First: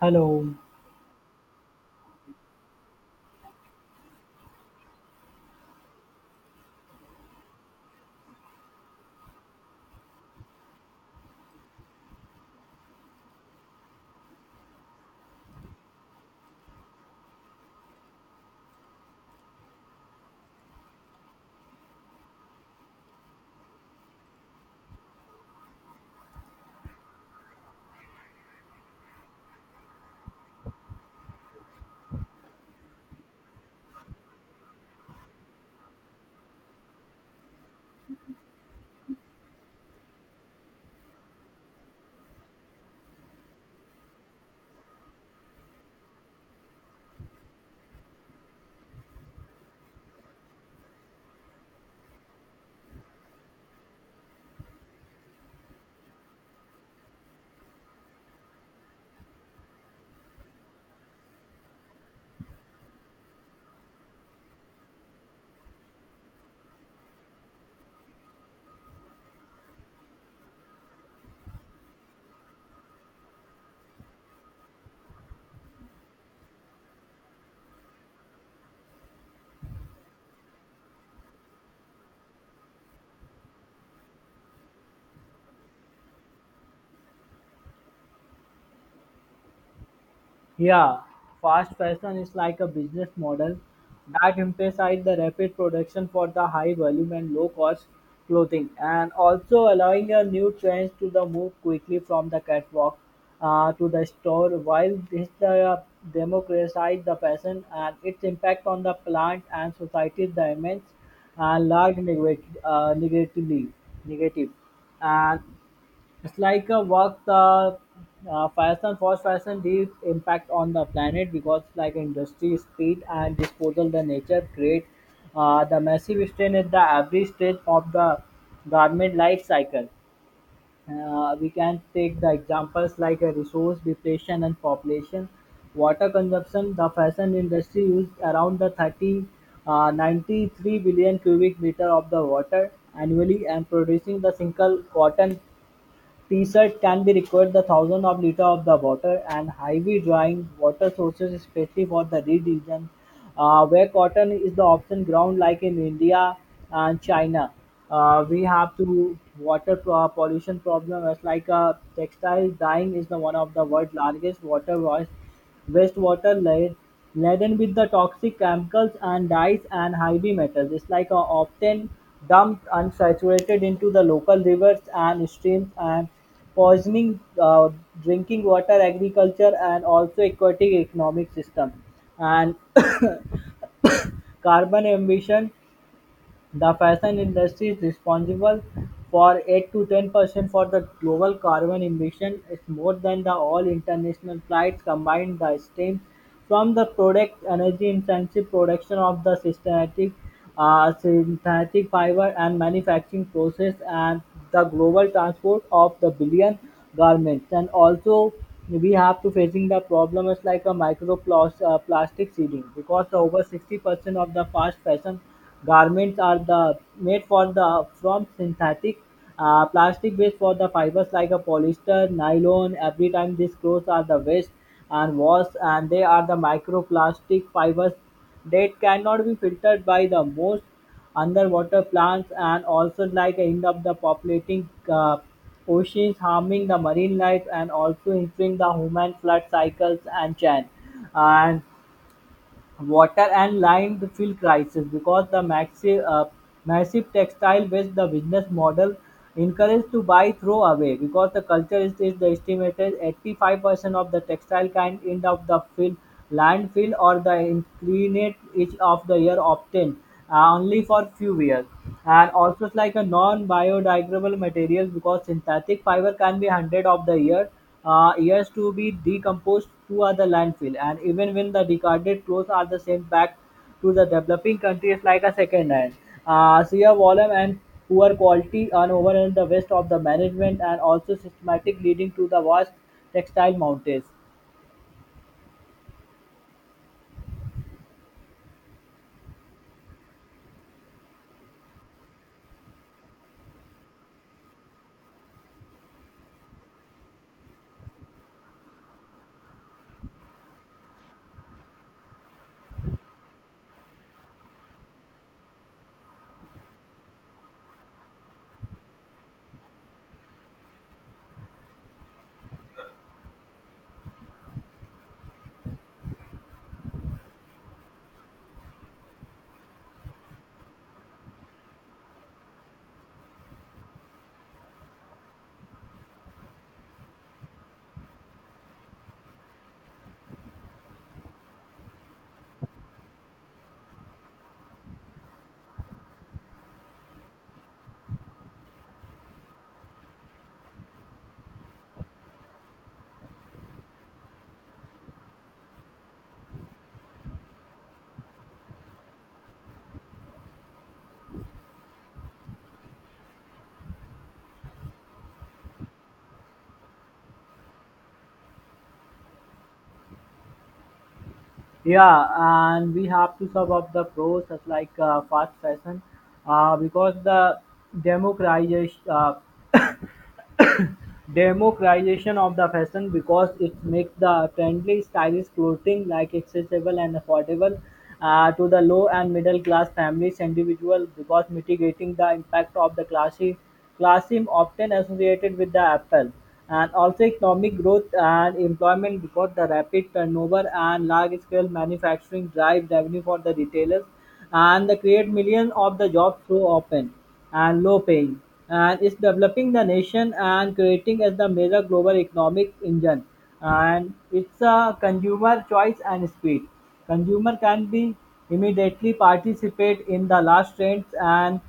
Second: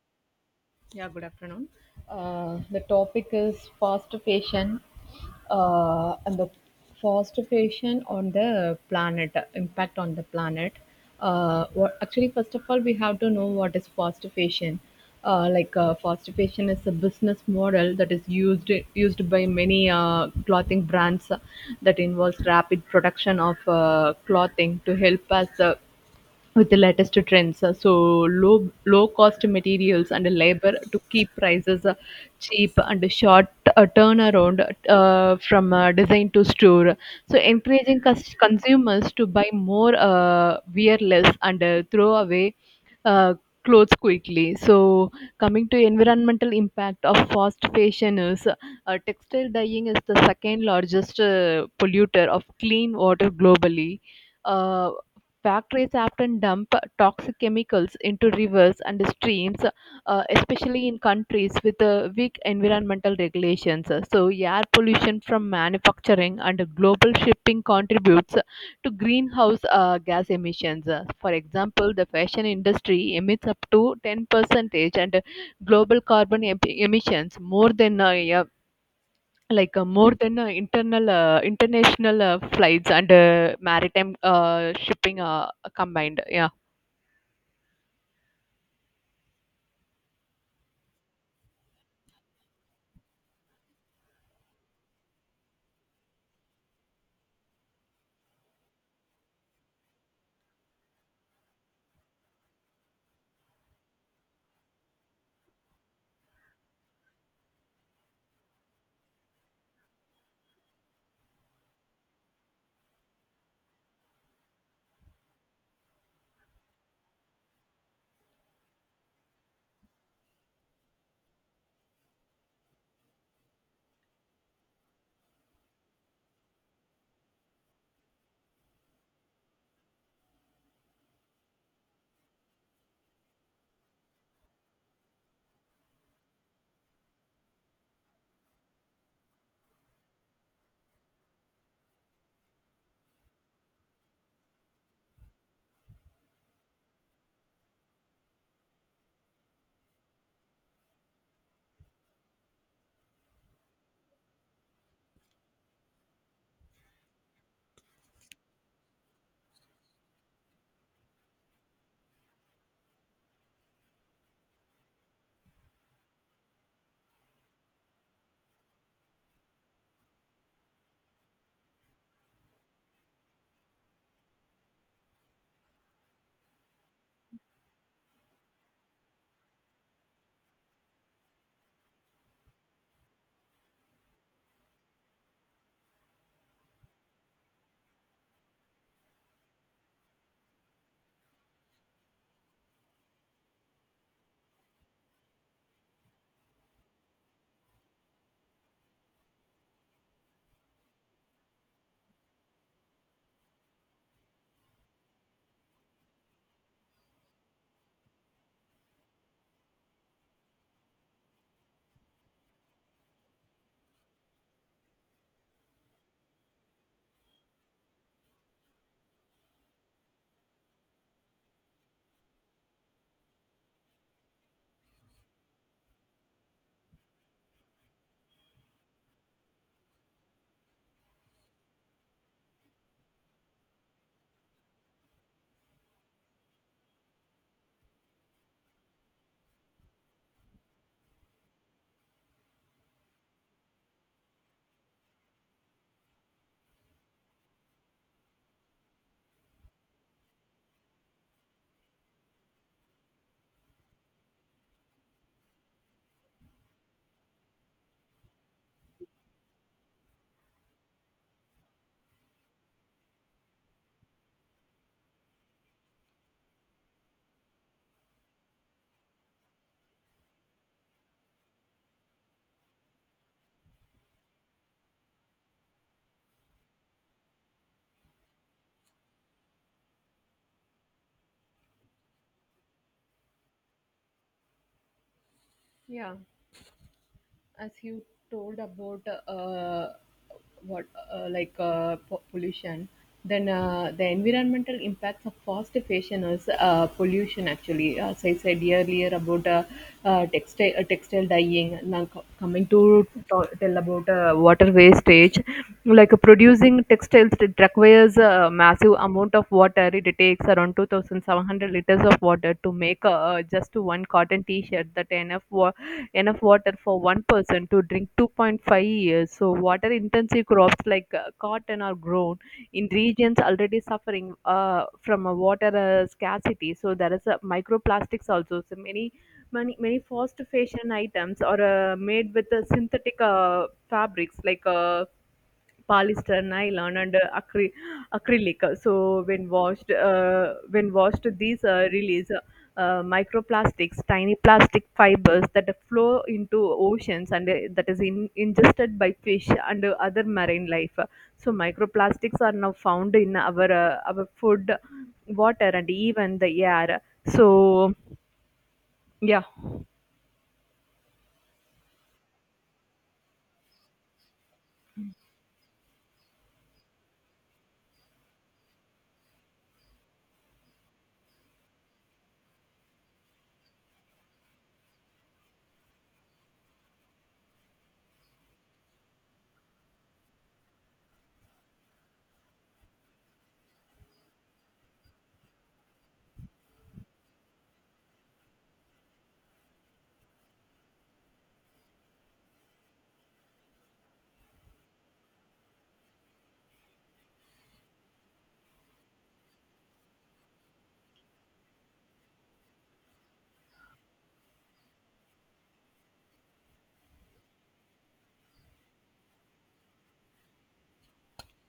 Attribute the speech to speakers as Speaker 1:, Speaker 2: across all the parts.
Speaker 1: Hello.
Speaker 2: Yeah, good afternoon. The topic is fast fashion, and the fast fashion on the planet, impact on the planet. What actually first of all we have to know what is fast fashion. Fast fashion is a business model that is used by many clothing brands, that involves rapid production of clothing to help us with the latest trends. So low cost materials and labor to keep prices cheap, and a short turnaround from design to store. So encouraging consumers to buy more, wear less, and throw away Uh, clothes quickly. So coming to environmental impact of fast fashion is textile dyeing is the second largest polluter of clean water globally uh. Factories often dump toxic chemicals into rivers and streams, especially in countries with weak environmental regulations. So air pollution from manufacturing and global shipping contributes to greenhouse gas emissions. For example, the fashion industry emits up to 10% and global carbon emissions, more than more than internal international flights and maritime shipping combined. Yeah.
Speaker 1: Yeah, fast fashion is like a business model that emphasizes the rapid production for the high volume and low cost clothing and also allowing a new trends to the move quickly from the catwalk to the store while this the democratize the fashion and its impact on the plant and society is the immense and large negative negatively negative and it's like a work the fashion fast fashion deep impact on the planet because like industry speed and disposal the nature create the massive strain at the every stage of the garment life cycle. We can take the examples like a resource depletion and population, water consumption. The fashion industry used around the 30, 93 billion cubic meter of the water annually and producing the single cotton research can be required the thousands of liter of the water and heavy drying water sources, especially for the red region where cotton is the option ground like in India and China. We have to water pollution problem as like textile dyeing is the one of the world largest water waste. Wastewater layer laden with the toxic chemicals and dyes and heavy metals is often dumped unsaturated into the local rivers and streams and poisoning drinking water, agriculture, and also aquatic economic system and carbon emission. The fashion industry is responsible for 8 to 10% for the global carbon emission. It's more than the all international flights combined. The stream from the product energy intensive production of the synthetic, synthetic fiber and manufacturing process and the global transport of the billion garments. And also we have to facing the problem is like a microplastic plastic seeding because the over 60% of the fast fashion garments are the made for the from synthetic plastic based for the fibers like a polyester, nylon. Every time these clothes are the waste and wash and they are the microplastic fibers that cannot be filtered by the most underwater plants and also like end up the populating oceans harming the marine life and also improving the human flood cycles and chain and water and lined fill crisis because the massive textile waste the business model encouraged to buy throw away because the culture is the estimated 85% of the textile kind end up the fill landfill or the inclinate each of the year obtained only for few years. And also it's like a non-biodegradable material because synthetic fiber can be hundred of the year, years to be decomposed to other landfill. And even when the discarded clothes are the sent back to the developing countries like a second hand. Sheer volume and poor quality and overall the waste of the management and also systematic leading to the vast textile mountains.
Speaker 2: Yeah. As you told about, uh, what pollution, then the environmental impacts of fast fashion is pollution. Actually, as I said earlier about textile dyeing, now coming to tell about water wastage. Producing textiles, it requires a massive amount of water. It takes around 2,700 liters of water to make just one cotton t-shirt. That enough water for one person to drink 2.5 years. So water intensive crops like cotton are grown in regions already suffering from a water scarcity. So there is a microplastics also. So many fast fashion items are made with synthetic fabrics like polyester, nylon, and acrylic. So when washed, these release microplastics, tiny plastic fibers that flow into oceans and that is ingested by fish and other marine life. So microplastics are now found in our food, water, and even the air, so yeah.
Speaker 1: Yeah, and we have to sum up the pros as like fast fashion because the democratization uh, democratization of the fashion because it makes the trendy stylish clothing like accessible and affordable to the low and middle class families individual because mitigating the impact of the classy classism often associated with the apple and also economic growth and employment because the rapid turnover and large scale manufacturing drive revenue for the retailers and they create millions of the jobs through open and low paying and it's developing the nation and creating as the major global economic engine, and it's a consumer choice and speed. Consumer can be immediately participate in the last trends and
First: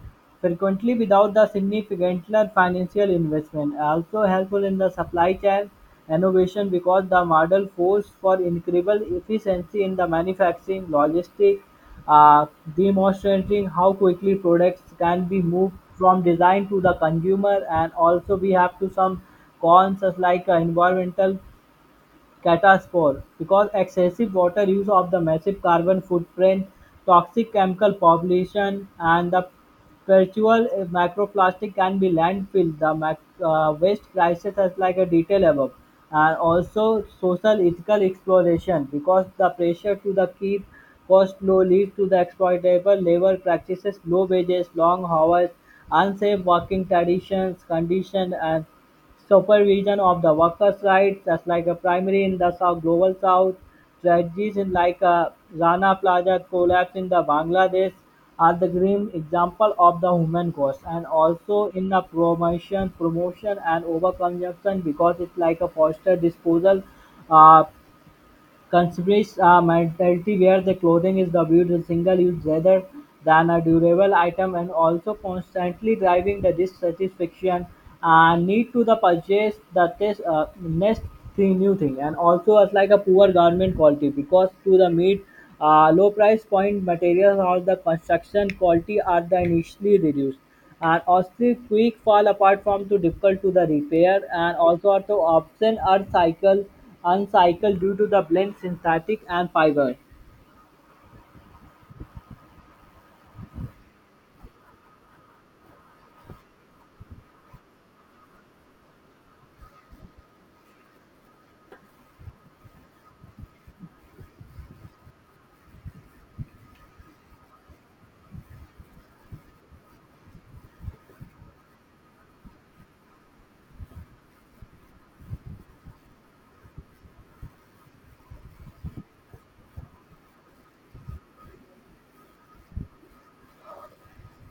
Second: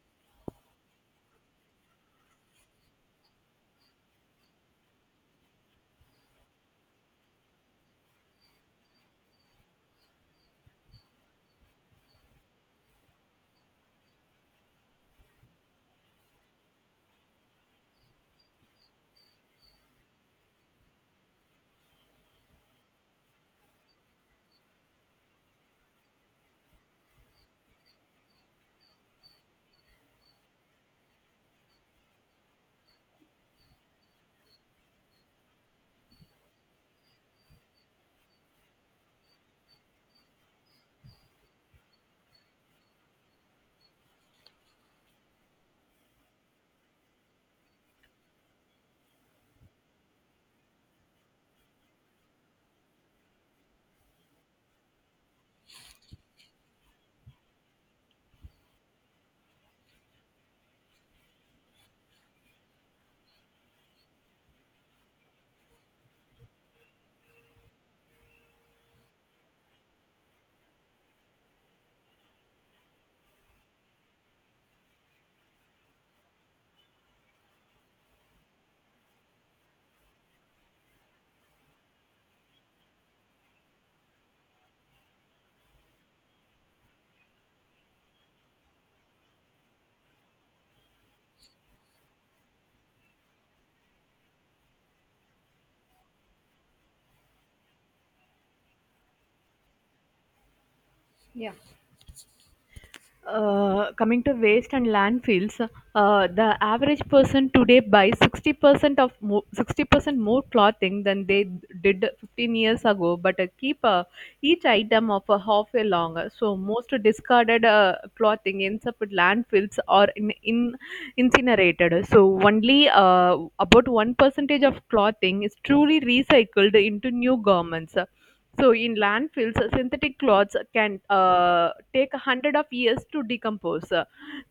Speaker 1: frequently without the significant financial investment, also helpful in the supply chain innovation because the model forced for incredible efficiency in the manufacturing logistics, uh, demonstrating how quickly products can be moved from design to the consumer. And also we have to some cons as like environmental cataspore, because excessive water use of the massive carbon footprint, toxic chemical pollution, and the perpetual microplastic can be landfill. The waste crisis has like a detail above. And also social ethical exploration because the pressure to the keep cost low leads to the exploitable labor practices, low wages, long hours, unsafe working traditions, condition and supervision of the workers' rights, just like a primary in the South, global South, tragedies in like a Rana Plaza collapse in the Bangladesh are the grim example of the human cost. And also in the promotion and overconsumption because it's like a foster disposal uh, considers a mentality where the clothing is viewed as single-use rather than a durable item and also constantly driving the dissatisfaction and need to the purchase the next thing new thing. And also it's like a poor garment quality because to the meet low price point materials or the construction quality are the initially reduced and also, quick fall apart from too difficult to the repair and also are too often are cycle uncycled due to the blend synthetic and fiber.
Speaker 2: Yeah. Coming to waste and landfills, the average person today buys 60% 60% more clothing than they did 15 years ago, but keep each item of a half a longer. So most discarded clothing ends up at landfills or in incinerated. So only about one percentage of clothing is truly recycled into new garments. So in landfills, synthetic cloths can take 100 of years to decompose.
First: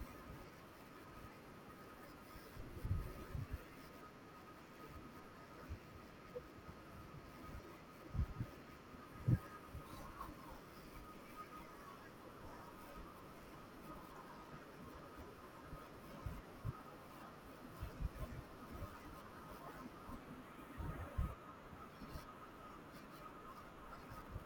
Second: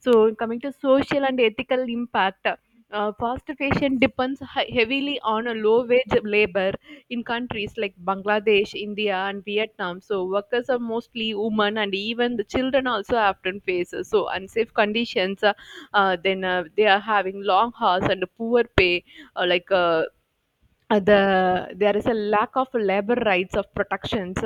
Speaker 2: So coming to social and ethical impact, fast fashion depends heavily on a low wage labor in countries like Bangladesh, India, and Vietnam. So workers are mostly women, and even the children also often face so unsafe conditions. Then they are having long hours and poor pay, uh, like. Uh, the there is a lack of labor rights of protections.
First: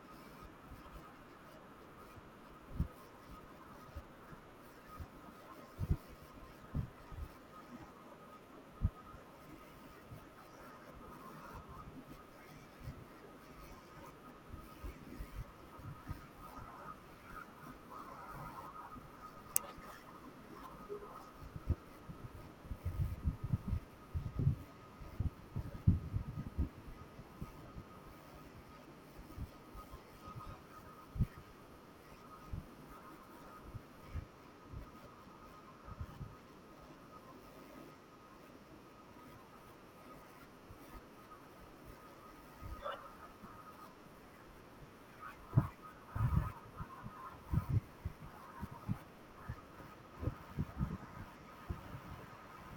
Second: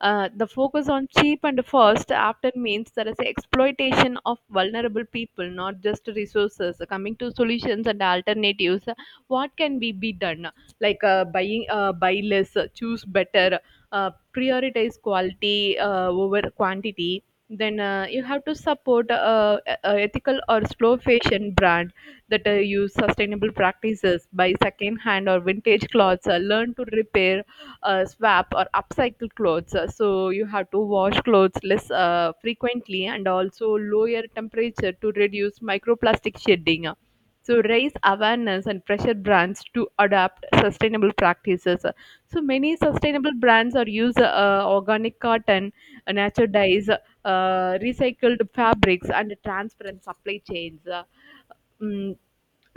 Speaker 2: The focus on cheap and first often means there is exploitation of vulnerable people, not just resources. Coming to solutions and alternatives, what can be done? Buy less, choose better, uh, prioritize quality over quantity. Then you have to support ethical or slow fashion brands that use sustainable practices, buy second-hand or vintage clothes, learn to repair, swap or upcycle clothes. So you have to wash clothes less frequently and also lower temperature to reduce microplastic shedding. So raise awareness and pressure brands to adopt sustainable practices. So many sustainable brands are use organic cotton, natural dyes, recycled fabrics, and transparent supply chains. Mm,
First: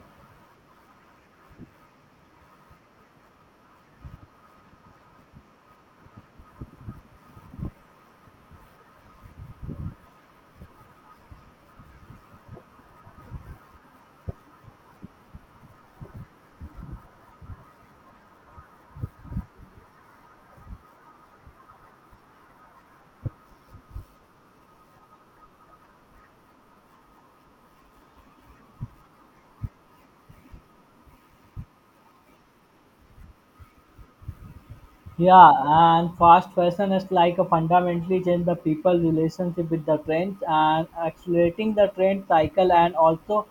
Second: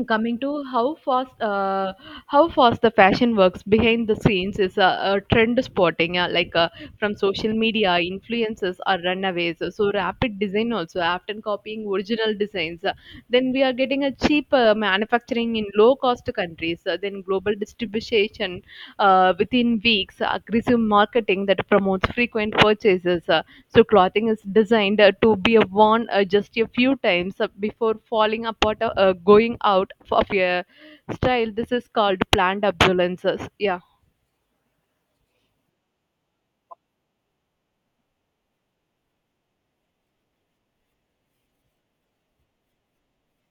Speaker 2: coming to how fast the fashion works behind the scenes is a trend spotting, from social media influences or runaways, so rapid design, also often copying original designs. Then we are getting a cheap manufacturing in low cost countries. Then global distribution within weeks, aggressive marketing that promotes frequent purchases. So clothing is designed to be worn just a few times before falling apart or going out of your style. This is called planned obsolescence. Yeah.
Speaker 1: Yeah, and fast fashion is like a fundamentally change the people relationship with the trends and accelerating the trend cycle and also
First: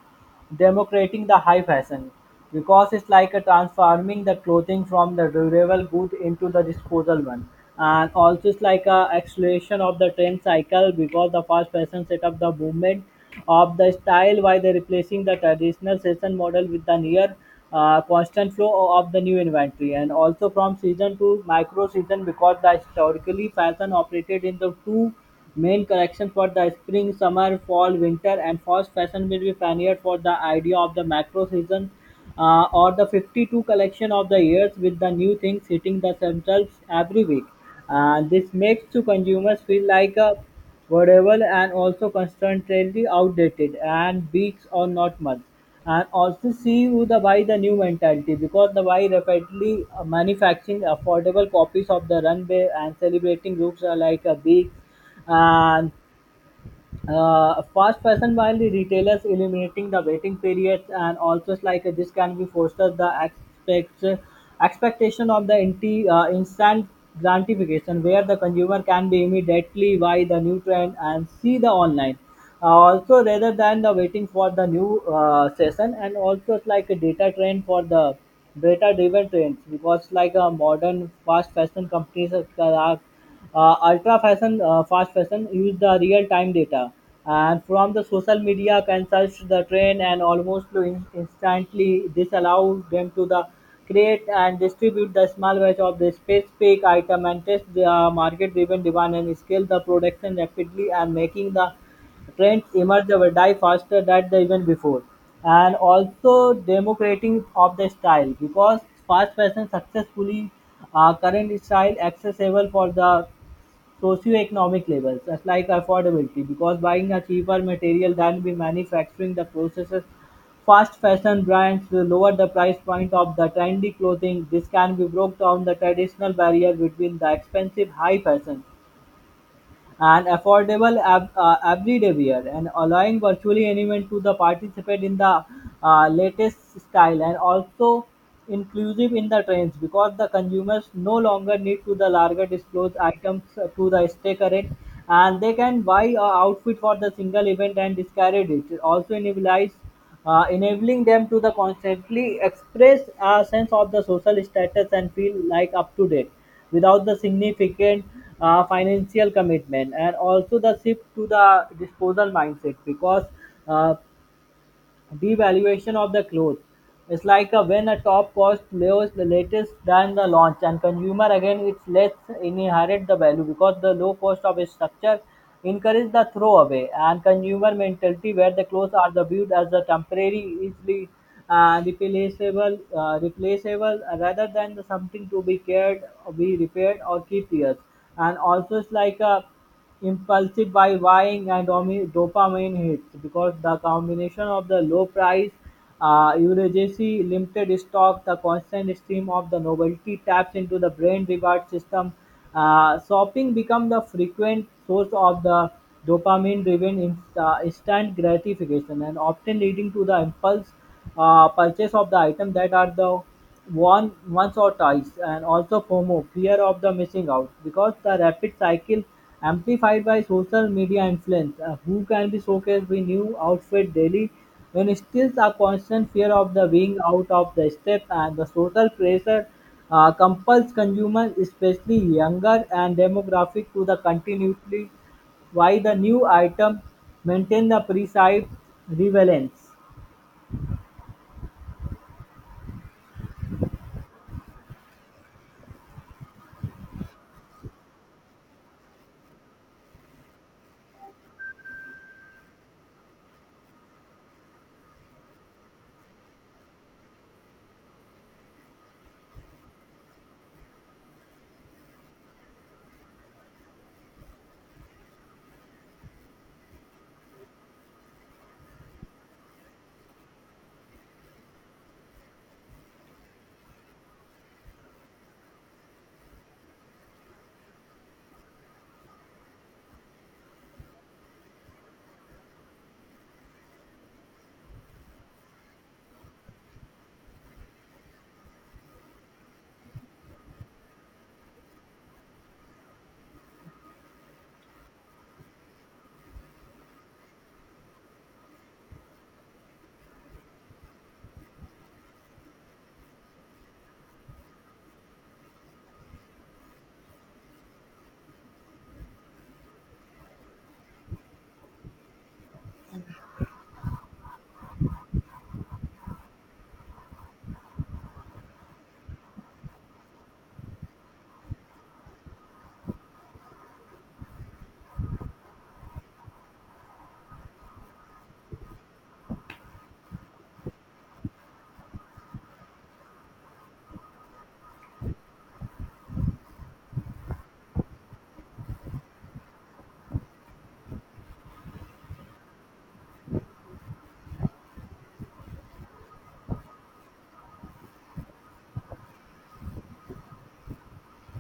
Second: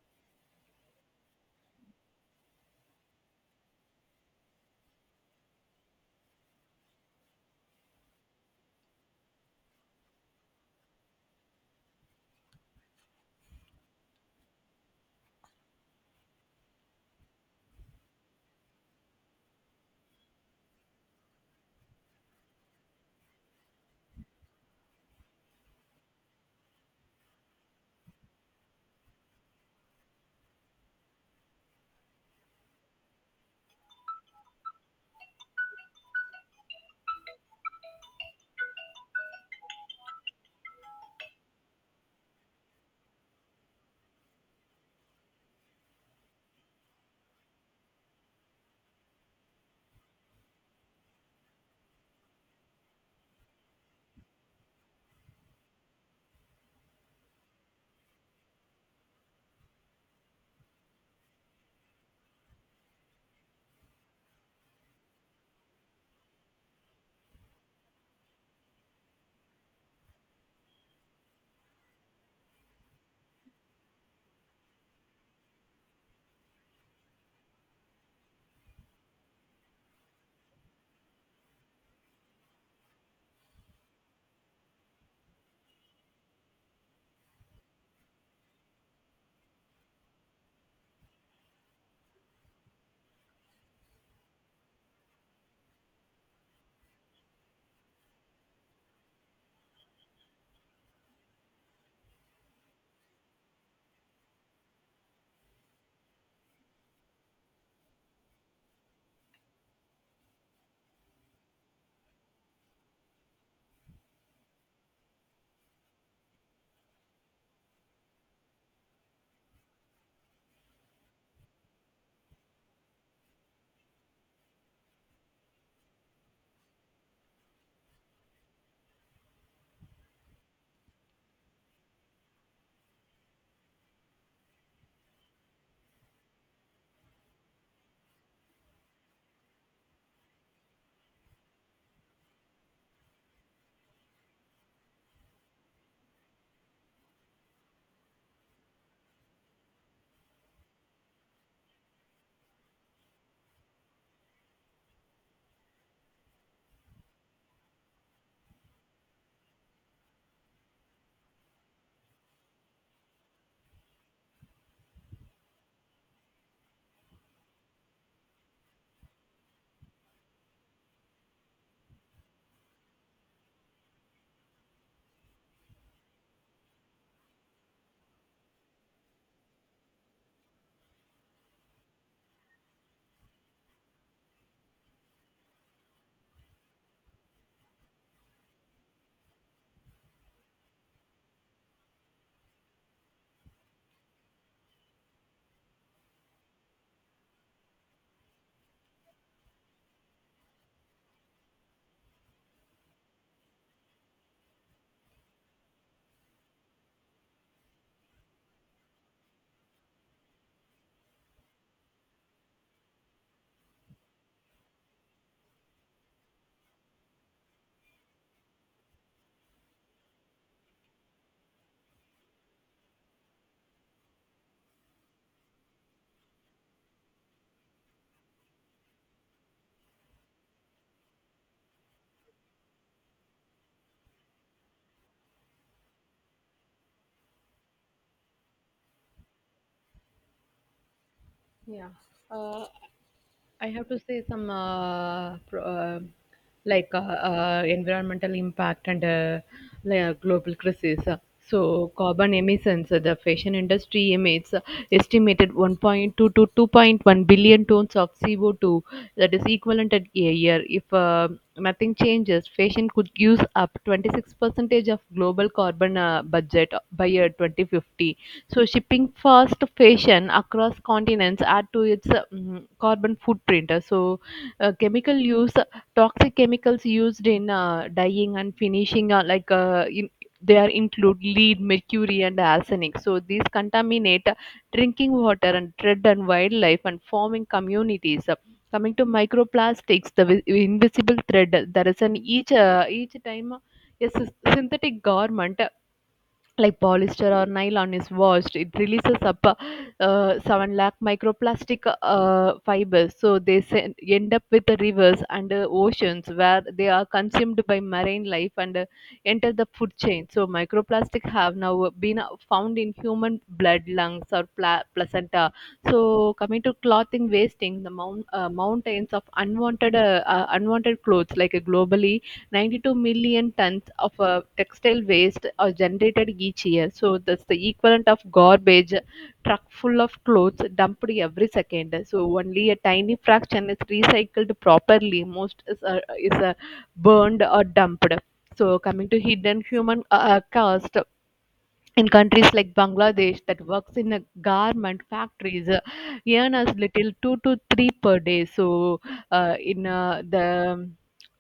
Speaker 1: democrating the high fashion because it's like a transforming the clothing from the durable good into the disposal one. And also it's like a acceleration of the trend cycle because the fast fashion set up the movement of the style while they replacing the traditional fashion model with the near constant flow of the new inventory and also from season to micro season because the historically fashion operated in the two main collections for the spring summer fall winter and fast fashion will be pioneered for the idea of the macro season or the 52 collection of the years with the new things hitting the themselves every week. This makes to consumers feel like a variable and also constantly outdated and weeks or not months. And also see who the buy the new mentality because the buy rapidly manufacturing affordable copies of the runway and celebrating groups are like a big and fast fashion while the retailers eliminating the waiting periods. And also it's like this can be foster the expect, expectation of the instant gratification where the consumer can be immediately buy the new trend and see the online also rather than the waiting for the new session. And also it's like a data trend for the data driven trends because like a modern fast fashion companies are fast fashion use the real time data and from the social media can search the trend and almost to instantly. This allow them to the create and distribute the small batch of the specific item and test the market driven demand and scale the production rapidly and making the trends emerge or die faster than the even before. And also democrating of the style because fast fashion successfully current style accessible for the socioeconomic labels as like affordability because buying a cheaper material than we manufacturing the processes. Fast fashion brands will lower the price point of the trendy clothing. This can be broke down the traditional barrier between the expensive high fashion and affordable everyday wear and allowing virtually anyone to the participate in the latest style. And also inclusive in the trends because the consumers no longer need to the larger disclose items to the stay current and they can buy a outfit for the single event and discard it. It also enables enabling them to the constantly express a sense of the social status and feel like up to date without the significant financial commitment. And also the shift to the disposal mindset because uh, devaluation of the cloth is like a when a top cost lowers latest than the launch and consumer again it's less inherit the value because the low cost of a structure encourage the throwaway and consumer mentality where the clothes are the viewed as the temporary easily replaceable rather than the something to be cared be repaired or keep years. And also it's like a impulsive by buying and dopamine hits because the combination of the low price, urgency, limited stock, the constant stream of the novelty taps into the brain reward system. Shopping becomes the frequent source of the dopamine-driven instant gratification and often leading to the impulse purchase of the item that are the worn once or twice. And also FOMO (fear of the missing out) because the rapid cycle amplified by social media influence, who can be showcased with new outfit daily, when still a constant fear of the being out of the step and the social pressure compels consumers, especially younger and demographic, to the continuity why the new item maintain the precise relevance.
Speaker 2: Yeah. Uh, I have to say some pro, like environmental impact and global crisis. So carbon emissions, the fashion industry emits estimated 1.2 to 2.1 billion tons of CO2. That is equivalent at a year. If nothing changes, fashion could use up 26 percentage of global carbon budget by year 2050. So shipping fast fashion across continents add to its carbon footprint. So chemical use, toxic chemicals used in dyeing and finishing are like there include lead, mercury, and arsenic. So these contaminate drinking water and threat and wildlife and farming communities. Coming to microplastics, the invisible thread. There is an each time a synthetic garment like polyester or nylon is washed. It releases up 7 lakh microplastic fibers, so they end up with the rivers and oceans where they are consumed by marine life and enter the food chain. So microplastic have now been found in human blood, lungs, or placenta. So coming to clothing wasting, the mountains of unwanted clothes, like globally 92 million tons of textile waste are generated each year. So that's the equivalent of garbage truck full of clothes dumped every second. So only a tiny fraction is recycled properly. Most is burned or dumped. So coming to hidden human cost, in countries like Bangladesh, that works in a garment factories earn as little two to three per day. So in the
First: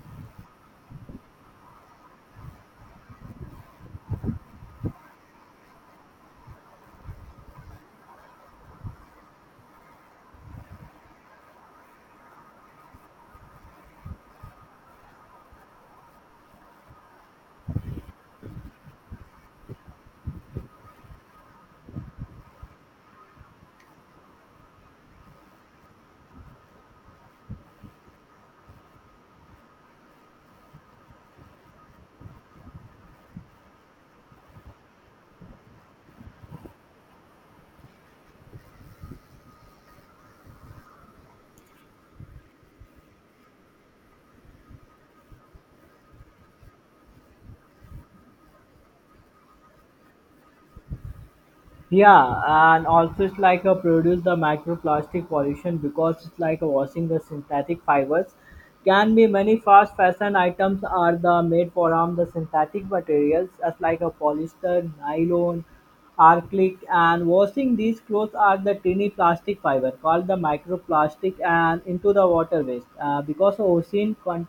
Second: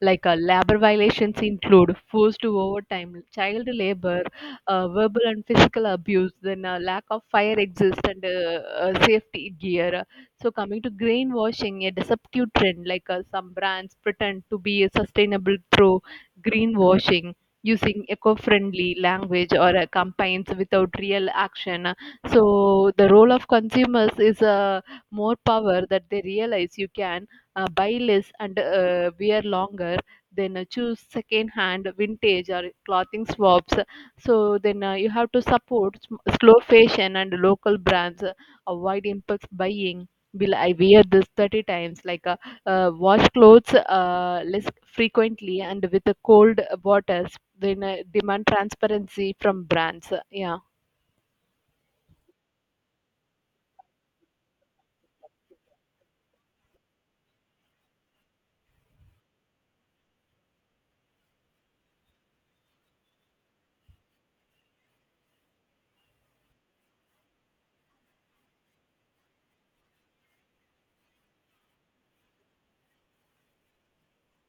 Speaker 2: like labor violations include forced overtime, child labor, verbal and physical abuse, then lack of fire exist, and safety gear. So coming to greenwashing, a deceptive trend. Some brands pretend to be sustainable through greenwashing, using eco-friendly language or campaigns without real action. So the role of consumers is more power that they realize. You can buy less and wear longer. Then choose second-hand, vintage, or clothing swaps. So then you have to support slow fashion and local brands. Avoid impulse buying. Will I wear this 30 times? Wash clothes less frequently and with the cold waters. Then demand transparency from brands. Yeah.
Speaker 1: Yeah, and also it's like a produce the microplastic pollution because it's like a washing the synthetic fibers. Can be many fast fashion items are the made from the synthetic materials as like a polyester, nylon, acrylic, and washing these clothes are the tiny plastic fiber called the microplastic and into the water waste because the ocean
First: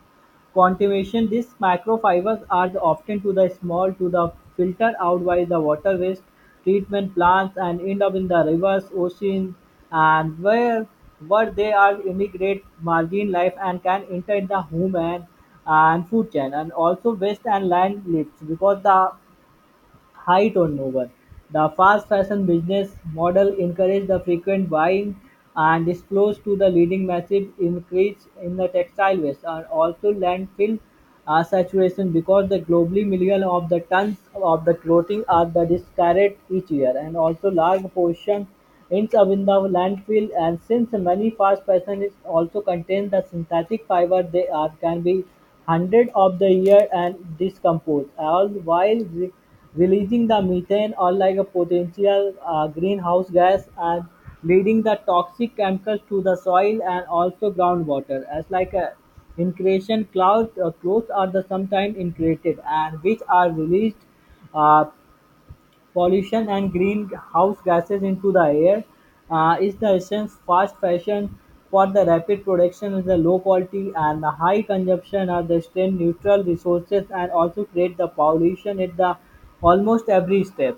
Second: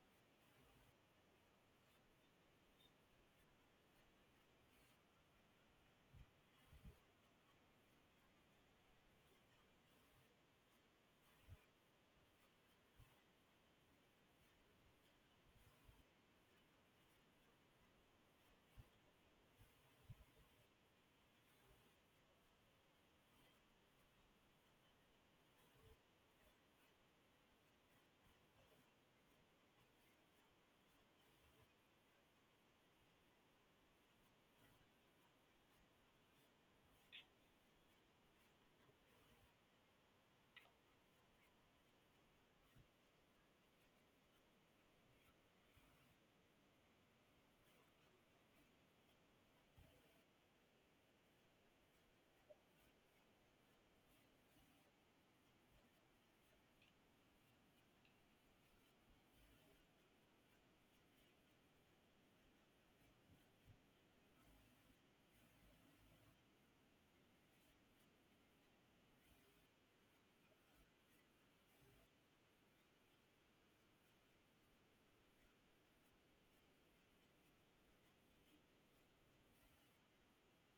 Speaker 1: continuation: these microfibers are often too the small to the filter out by the water waste treatment plants and end up in the rivers, oceans, and where they are immigrate marine life and can enter in the human and food chain. And also waste and land lives because the Height high turnover. The fast fashion business model encouraged the frequent buying and this flows to the leading massive increase in the textile waste. And also landfill saturation because the globally million of the tons of the clothing are the discarded each year and also large portion ends up in the landfill and since many fast fashion is also contain the synthetic fiber they are can be hundred of the year and discompose all while releasing the methane or like a potential greenhouse gas and leading the toxic chemicals to the soil and also groundwater as like a increation clouds are the sometimes increated and which are released uh, pollution and greenhouse gases into the air is the essence fast fashion for the rapid production is the low quality and the high consumption of the strain neutral resources and also create the pollution at the almost every step.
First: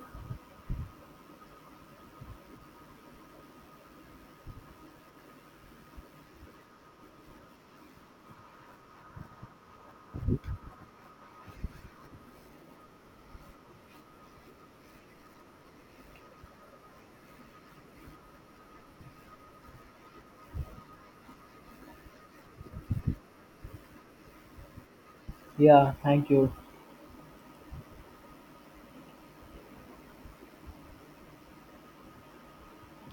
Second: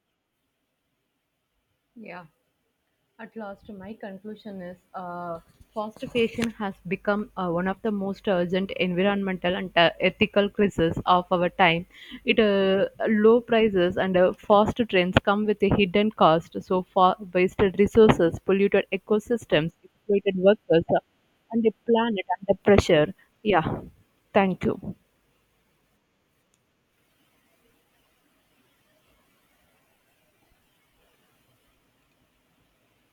Speaker 2: Yeah. At last, my conclusion is fostification has become one of the most urgent environmental and ethical crises of our time. It low prices and fast trends come with a hidden cost. So, for wasted resources, polluted ecosystems, exploited workers, and a planet under pressure. Yeah, thank you.
Speaker 1: Yeah, thank you.